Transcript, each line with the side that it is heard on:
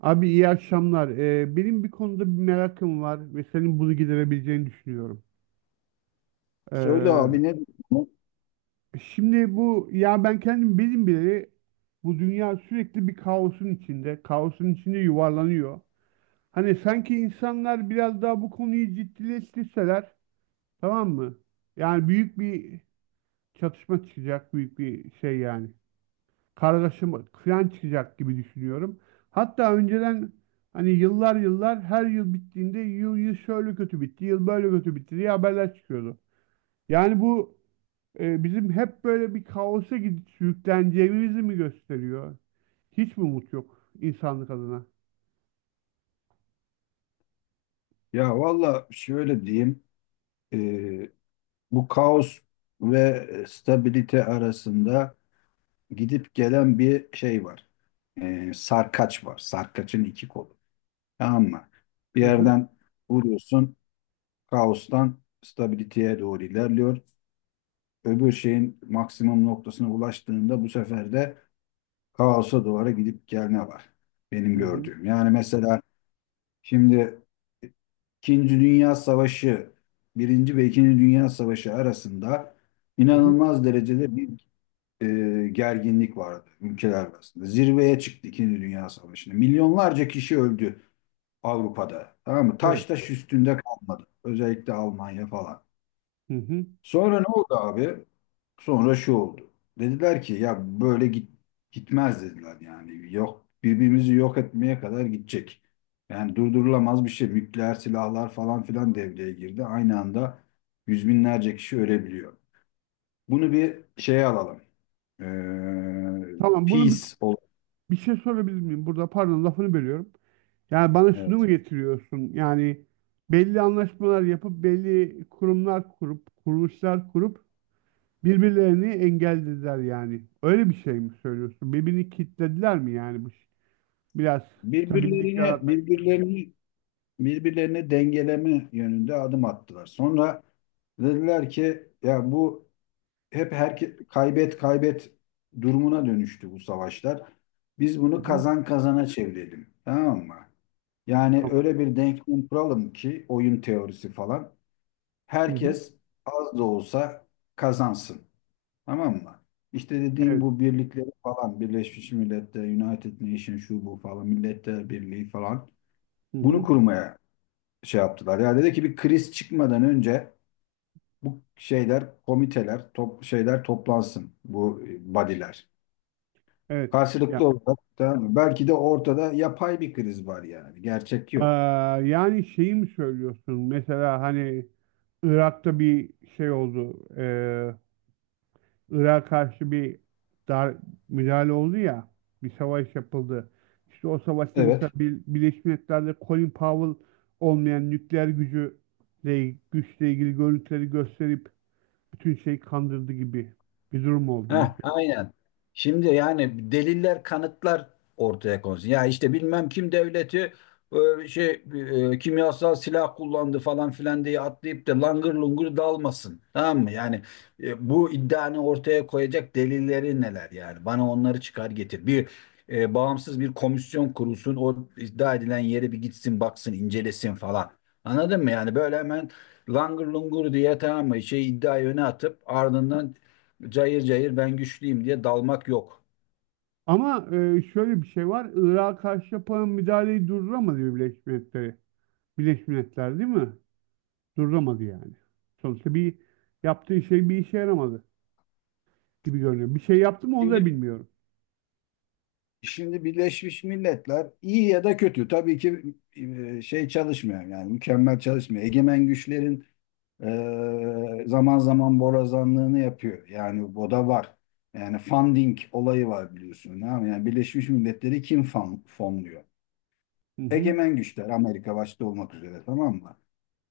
right: Abi iyi akşamlar. Benim bir konuda bir merakım var ve senin bunu giderebileceğini düşünüyorum.
left: Söyle
right: Ee,
left: abi ne diyorsun?
right: Şimdi bu ya ben kendim benim bile bu dünya sürekli bir kaosun içinde, kaosun içinde yuvarlanıyor. Hani sanki insanlar biraz daha bu konuyu ciddileştirseler, tamam mı? Yani büyük bir çatışma çıkacak, büyük bir şey yani. Kargaşa kıyan çıkacak gibi düşünüyorum. Hatta önceden hani yıllar yıllar her yıl bittiğinde yıl şöyle kötü bitti, yıl böyle kötü bitti diye haberler çıkıyordu. Yani bu bizim hep böyle bir kaosa gidip sürükleneceğimizi mi gösteriyor? Hiç mi umut yok insanlık adına?
left: Ya valla şöyle diyeyim. e, Bu kaos ve stabilite arasında gidip gelen bir şey var. Sarkaç var. Sarkaçın iki kolu. Tamam mı? Bir
right: Hı hı,
left: yerden vuruyorsun. Kaostan stabiliteye doğru ilerliyor. Öbür şeyin maksimum noktasına ulaştığında bu sefer de kaosa doğru gidip gelme var. Benim
right: hı hı,
left: gördüğüm. Yani mesela şimdi İkinci Dünya Savaşı, Birinci ve İkinci Dünya Savaşı arasında
right: hı hı,
left: inanılmaz derecede bir gerginlik vardı ülkeler arasında. Zirveye çıktı İkinci Dünya Savaşı'nda. Milyonlarca kişi öldü Avrupa'da. Tamam mı? Taş
right: evet,
left: taş üstünde kalmadı. Özellikle Almanya falan.
right: hı hı.
left: Sonra ne oldu abi? Sonra şu oldu. Dediler ki ya böyle git, gitmez dediler yani. Yok, birbirimizi yok etmeye kadar gidecek. Yani durdurulamaz bir şey. Nükleer silahlar falan filan devreye girdi. Aynı anda yüz binlerce kişi ölebiliyor. Bunu bir şeye alalım. Ee,
right: Tamam,
left: peace ol.
right: bir şey sorabilir miyim? Burada pardon lafını bölüyorum. Yani bana şunu mu
left: Evet.
right: getiriyorsun? Yani belli anlaşmalar yapıp belli kurumlar kurup kuruluşlar kurup birbirlerini engellediler yani. Öyle bir şey mi söylüyorsun? Birbirini kilitlediler mi yani biraz stabillik
left: Birbirlerine
right: yaratmak için?
left: birbirlerini birbirlerini dengeleme yönünde adım attılar. Sonra dediler ki ya bu hep kaybet kaybet durumuna dönüştü bu savaşlar. Biz
right: Hı
left: bunu
right: hı,
left: kazan kazana çevirelim. Tamam mı? Yani
right: tamam.
left: öyle bir denklem kuralım ki oyun teorisi falan.
right: Hı hı,
left: Herkes az da olsa kazansın. Tamam mı? İşte dediğim
right: evet.
left: bu birlikleri falan, Birleşmiş Milletler, United Nations şu bu falan, Milletler Birliği falan
right: Hı
left: bunu
right: hı,
left: kurmaya şey yaptılar. Ya dedi ki bir kriz çıkmadan önce bu şeyler, komiteler, şeyler toplansın, bu body'ler.
right: evet. Ya,
left: Karşılıklı olarak tamam mı? Belki de ortada yapay bir kriz var yani. Gerçek yok.
right: yani şeyi mi söylüyorsun? Mesela hani Irak'ta bir şey oldu. Irak'a karşı bir dar müdahale oldu ya, bir savaş yapıldı. İşte o savaşta mesela
left: Evet.
right: Birleşmiş Milletler'de Colin Powell olmayan nükleer gücüyle güçle ilgili görüntüleri gösterip bütün şeyi kandırdı gibi bir durum oldu
left: Heh,
right: mesela.
left: aynen. Şimdi yani deliller, kanıtlar ortaya konsun. Ya işte bilmem kim devleti, şey, kimyasal silah kullandı falan filan diye atlayıp da langır lungur dalmasın. Tamam mı? Yani bu iddianı ortaya koyacak delilleri neler yani? Bana onları çıkar getir. Bağımsız bir komisyon kurulsun. O iddia edilen yere bir gitsin, baksın, incelesin falan. Anladın mı? Yani böyle hemen langır lungur diye tamam mı? Şey iddiayı öne atıp ardından cayır cayır ben güçlüyüm diye dalmak yok.
right: Ama şöyle bir şey var. Irak'a karşı yapılan müdahaleyi durduramadı Birleşmiş Milletler. Birleşmiş Milletler değil mi? Durduramadı yani. Sonuçta bir yaptığı şey bir işe yaramadı gibi görünüyor. Bir şey yaptı mı onu da
left: Şimdi
right: bilmiyorum.
left: şimdi Birleşmiş Milletler iyi ya da kötü tabii ki şey çalışmıyor yani mükemmel çalışmıyor. Egemen güçlerin zaman zaman borazanlığını yapıyor. Yani bu da var. Yani funding olayı var biliyorsun. Tamam mı? Yani Birleşmiş Milletleri kim fonluyor?
right: Hı hı.
left: Egemen güçler Amerika başta olmak üzere tamam mı?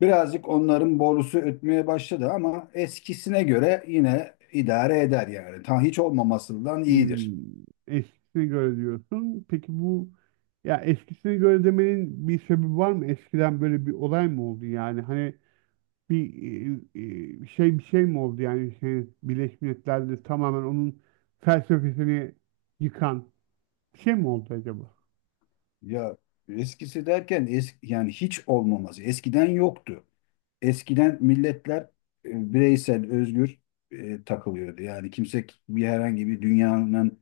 left: Birazcık onların borusu ötmeye başladı ama eskisine göre yine idare eder yani. Ta hiç olmamasından iyidir.
right: Hmm, eskisine göre diyorsun. Peki bu ya eskisine göre demenin bir sebebi var mı? Eskiden böyle bir olay mı oldu yani? Hani bir şey bir şey mi oldu yani şey, Birleşmiş Milletler'de tamamen onun felsefesini yıkan bir şey mi oldu acaba?
left: Ya eskisi derken yani hiç olmaması. Eskiden yoktu. Eskiden milletler bireysel, özgür takılıyordu. Yani kimse bir herhangi bir dünyanın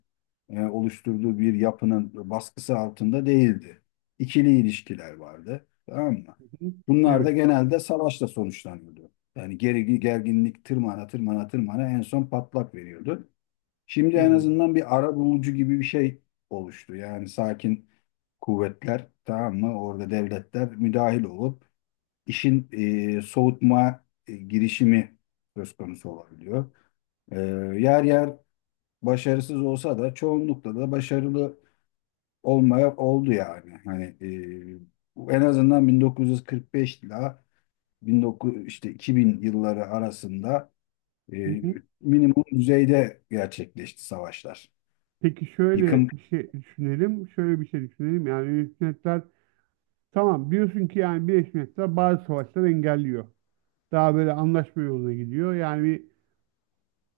left: oluşturduğu bir yapının baskısı altında değildi. İkili ilişkiler vardı. Tamam mı?
right: Hı hı.
left: Bunlar da
right: Evet.
left: genelde savaşla sonuçlanıyordu. Yani gerginlik tırmana tırmana tırmana en son patlak veriyordu. Şimdi en
right: Hmm.
left: azından bir arabulucu gibi bir şey oluştu. Yani sakin kuvvetler tamam mı? Orada devletler müdahil olup işin soğutma girişimi söz konusu olabiliyor. E, yer yer başarısız olsa da çoğunlukla da başarılı olmaya oldu yani. Hani en azından 1945 ile 19 işte 2000 yılları arasında e,
right: Hı hı.
left: minimum düzeyde gerçekleşti savaşlar.
right: Peki
left: Yıkım
right: şöyle bir şey düşünelim. Şöyle bir şey düşünelim. Yani Birleşmiş Milletler tamam biliyorsun ki yani Birleşmiş Milletler bazı savaşları engelliyor. Daha böyle anlaşma yoluna gidiyor. Yani bir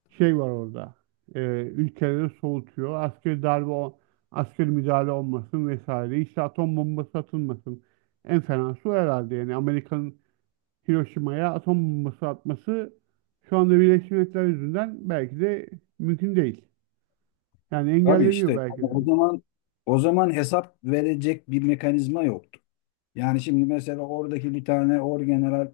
right: şey var orada. E, ülkeleri soğutuyor. Askeri müdahale olmasın vesaire. İşte atom bombası atılmasın. En fenası o herhalde. Yani Amerika'nın Hiroşima'ya atom bombası atması şu anda Birleşmiş Milletler yüzünden belki de mümkün değil. Yani
left: tabii
right: engelleniyor
left: işte,
right: belki
left: ama
right: de.
left: o zaman hesap verecek bir mekanizma yoktu. Yani şimdi mesela oradaki bir tane orgeneral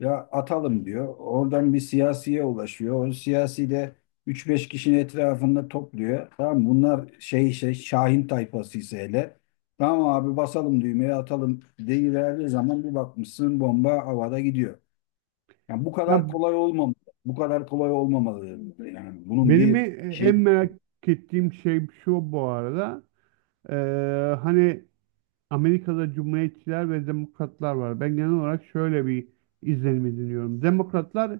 left: ya atalım diyor. Oradan bir siyasiye ulaşıyor. O siyasi de üç beş kişinin etrafında topluyor. Tamam mı? Bunlar şey Şahin tayfası ise hele. Tamam abi basalım düğmeye atalım deyiverdiği zaman bir bakmışsın bomba havada gidiyor. Yani bu
right: Ya
left: kadar kolay olmamalı. Bu kadar kolay olmamalı. Yani bunun
right: benim
left: bir
right: e-
left: şey.
right: en merak ettiğim şey şu bu arada. E, hani Amerika'da cumhuriyetçiler ve demokratlar var. Ben genel olarak şöyle bir izlenim ediniyorum. Demokratlar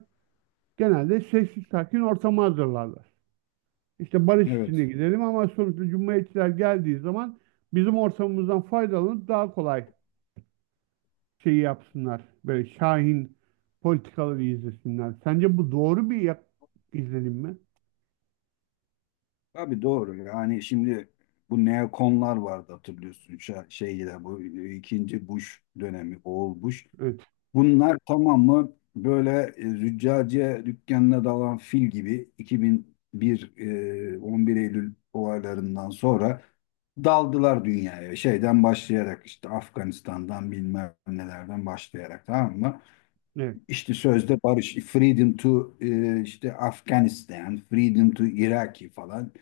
right: genelde sessiz sakin ortamı hazırlarlar. İşte barış
left: Evet.
right: içinde gidelim ama sonuçta cumhuriyetçiler geldiği zaman bizim ortamımızdan faydalanıp daha kolay şeyi yapsınlar. Böyle şahin politikaları izlesinler. Sence bu doğru izlenim mi?
left: Tabii doğru. Yani şimdi bu neokonlar vardı hatırlıyorsun. Şeyde bu ikinci Bush dönemi, oğul Bush.
right: Evet.
left: Bunlar tamamı böyle züccaciye dükkanına dalan fil gibi 2001 11 Eylül olaylarından sonra daldılar dünyaya. Şeyden başlayarak işte Afganistan'dan bilmem nelerden başlayarak tamam mı?
right: Evet.
left: İşte sözde barış, freedom to işte Afganistan, freedom to Iraki falan.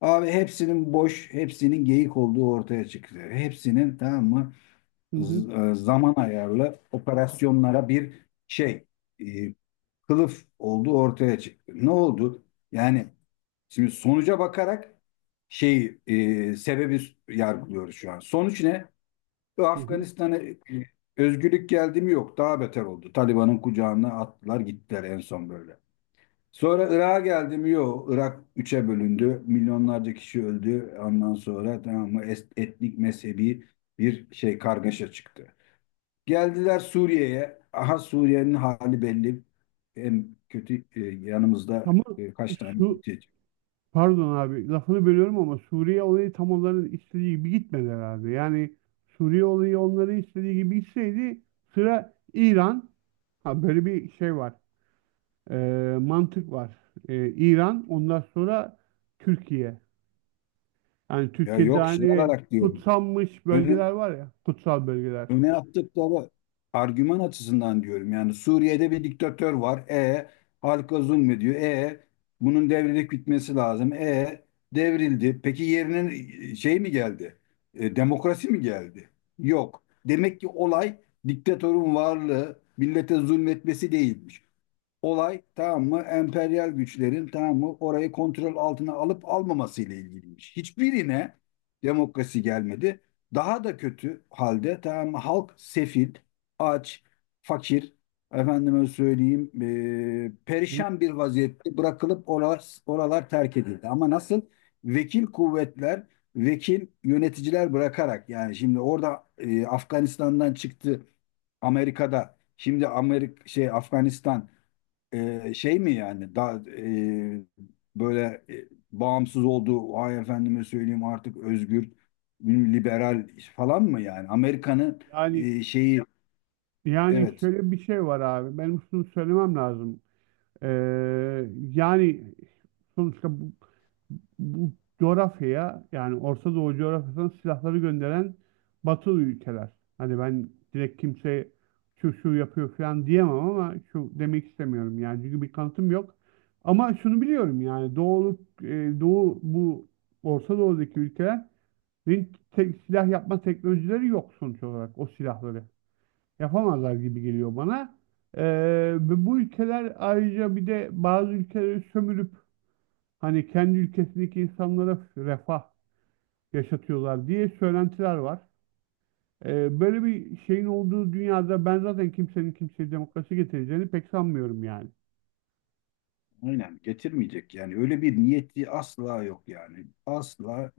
left: Abi hepsinin boş, hepsinin geyik olduğu ortaya çıktı. Hepsinin tamam mı
right: Hı hı.
left: zaman ayarlı operasyonlara bir şey e, kılıf olduğu ortaya çıktı. Ne oldu? Yani şimdi sonuca bakarak şeyi sebebi yargılıyoruz şu an. Sonuç ne? Ve
right: Hı hı.
left: Afganistan'a özgürlük geldi mi, yok. Daha beter oldu. Taliban'ın kucağına attılar gittiler en son böyle. Sonra Irak'a geldi mi, yok. Irak üçe bölündü. Milyonlarca kişi öldü. Ondan sonra tamam mı etnik mezhebi bir şey kargaşa çıktı. Geldiler Suriye'ye. Aha Suriye'nin hali belli. En kötü yanımızda
right: Ama
left: kaç tane
right: şu
left: mülteci.
right: Pardon abi lafını bölüyorum ama Suriye olayı tam onların istediği gibi gitmedi herhalde. Yani Suriye olayı onların istediği gibi gitseydi sıra İran. Ha böyle bir şey var. Mantık var. İran ondan sonra Türkiye. Yani
left: Ya
right: Türkiye'de
left: yok şey
right: hani
left: olarak diyorum.
right: kutsanmış bölgeler
left: Ön-
right: var ya kutsal bölgeler.
left: öne attıkları argüman açısından diyorum. Yani Suriye'de bir diktatör var. E, halka zulmediyor. E, bunun devrilip bitmesi lazım. E, devrildi. Peki yerine şey mi geldi? Demokrasi mi geldi? Yok. Demek ki olay diktatörün varlığı millete zulmetmesi değilmiş, olay tamam mı emperyal güçlerin tamam mı orayı kontrol altına alıp almaması ile ilgiliymiş. Hiçbirine demokrasi gelmedi. Daha da kötü halde tamam mı halk sefil, aç, fakir, efendime söyleyeyim
right: Hı
left: perişan bir vaziyette bırakılıp oralar, oralar terk edildi. Ama nasıl vekil kuvvetler, vekil yöneticiler bırakarak yani şimdi orada Afganistan'dan çıktı Amerika'da. Şimdi Amerika şey Afganistan şey mi yani daha böyle bağımsız olduğu ay efendime söyleyeyim artık özgür liberal falan mı yani Amerika'nın
right: Yani
left: şeyi
right: Yani
left: evet
right: şöyle bir şey var abi. Benim şunu söylemem lazım. Ee, Yani sonuçta bu coğrafyaya yani Orta Doğu coğrafyasına silahları gönderen Batılı ülkeler. Hani ben direkt kimseye şu şu yapıyor falan diyemem ama şu demek istemiyorum yani çünkü bir kanıtım yok. Ama şunu biliyorum yani Doğu, Doğu bu Orta Doğu'daki ülkelerin silah yapma teknolojileri yok sonuç olarak o silahları. Yapamazlar gibi geliyor bana. Ee, Ve bu ülkeler ayrıca bir de bazı ülkeleri sömürüp hani kendi ülkesindeki insanlara refah yaşatıyorlar diye söylentiler var. Böyle bir şeyin olduğu dünyada ben zaten kimsenin kimseye demokrasi getireceğini pek sanmıyorum yani.
left: aynen getirmeyecek yani öyle bir niyeti asla yok yani asla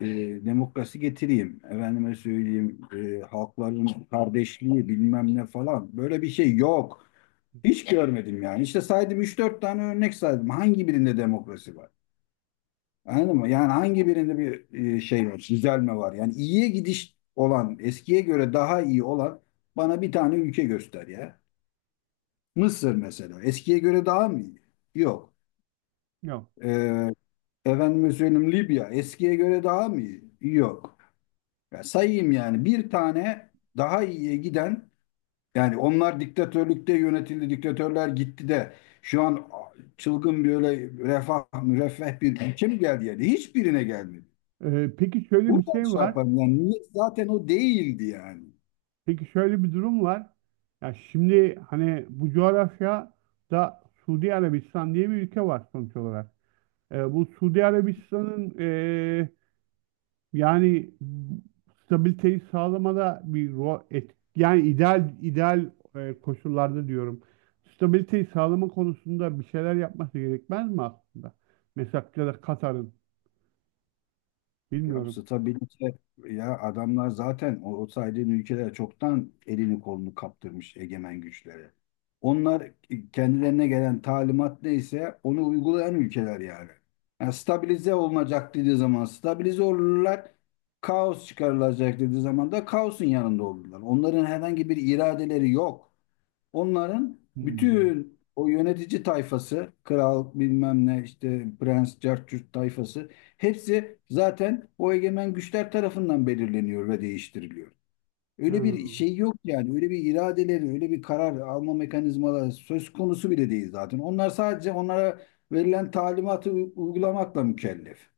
left: e, demokrasi getireyim efendime söyleyeyim halkların kardeşliği bilmem ne falan böyle bir şey yok hiç görmedim yani işte saydım üç dört tane örnek saydım hangi birinde demokrasi var? Anladın mı? Yani hangi birinde bir şey var, düzelme var? Yani iyiye gidiş olan, eskiye göre daha iyi olan bana bir tane ülke göster ya. Mısır mesela. Eskiye göre daha mı iyi? Yok.
right: Yok.
left: Ee, efendime söyleyeyim Libya. Eskiye göre daha mı iyi? Yok. Ya sayayım yani bir tane daha iyiye giden, yani onlar diktatörlükte yönetildi, diktatörler gitti de şu an çılgın böyle refah, müreffeh bir ülke mi geldi yani? Hiçbirine gelmedi.
right: Peki şöyle bir
left: Buradan
right: şey
left: şey
right: var.
left: yaparım yani niyet zaten o değildi yani.
right: Peki şöyle bir durum var. Ya şimdi hani bu coğrafyada Suudi Arabistan diye bir ülke var sonuç olarak. Bu Suudi Arabistan'ın yani stabiliteyi sağlamada bir rol et. Yani ideal koşullarda diyorum. Stabiliteyi sağlama konusunda bir şeyler yapması gerekmez mi aslında? Mesela ya da Katar'ın
left: Ya
right: bilmiyorum.
left: stabilite, ya adamlar zaten o saydığın ülkeler çoktan elini kolunu kaptırmış egemen güçlere. Onlar kendilerine gelen talimat neyse onu uygulayan ülkeler yani. Yani stabilize olunacak dediği zaman stabilize olurlar. Kaos çıkarılacak dediği zaman da kaosun yanında olurlar. Onların herhangi bir iradeleri yok. Onların
right: Hmm.
left: bütün o yönetici tayfası, kral bilmem ne işte prens, cartçurt tayfası hepsi zaten o egemen güçler tarafından belirleniyor ve değiştiriliyor.
right: Ha,
left: Öyle bir şey yok yani. Öyle bir iradeleri, öyle bir karar alma mekanizmaları söz konusu bile değil zaten. Onlar sadece onlara verilen talimatı uygulamakla mükellef.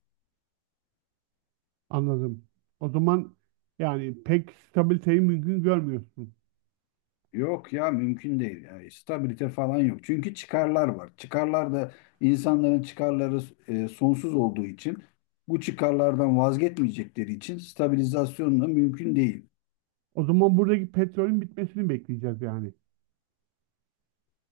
right: anladım. O zaman yani pek stabiliteyi mümkün görmüyorsun.
left: Yok ya mümkün değil. Yani stabilite falan yok. Çünkü çıkarlar var. Çıkarlar da insanların çıkarları sonsuz olduğu için bu çıkarlardan vazgeçmeyecekleri için stabilizasyon da mümkün değil.
right: O zaman buradaki petrolün bitmesini bekleyeceğiz yani.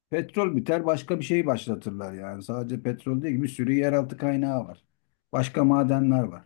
left: Petrol biter başka bir şey başlatırlar yani. Sadece petrol değil bir sürü yeraltı kaynağı var. Başka madenler var.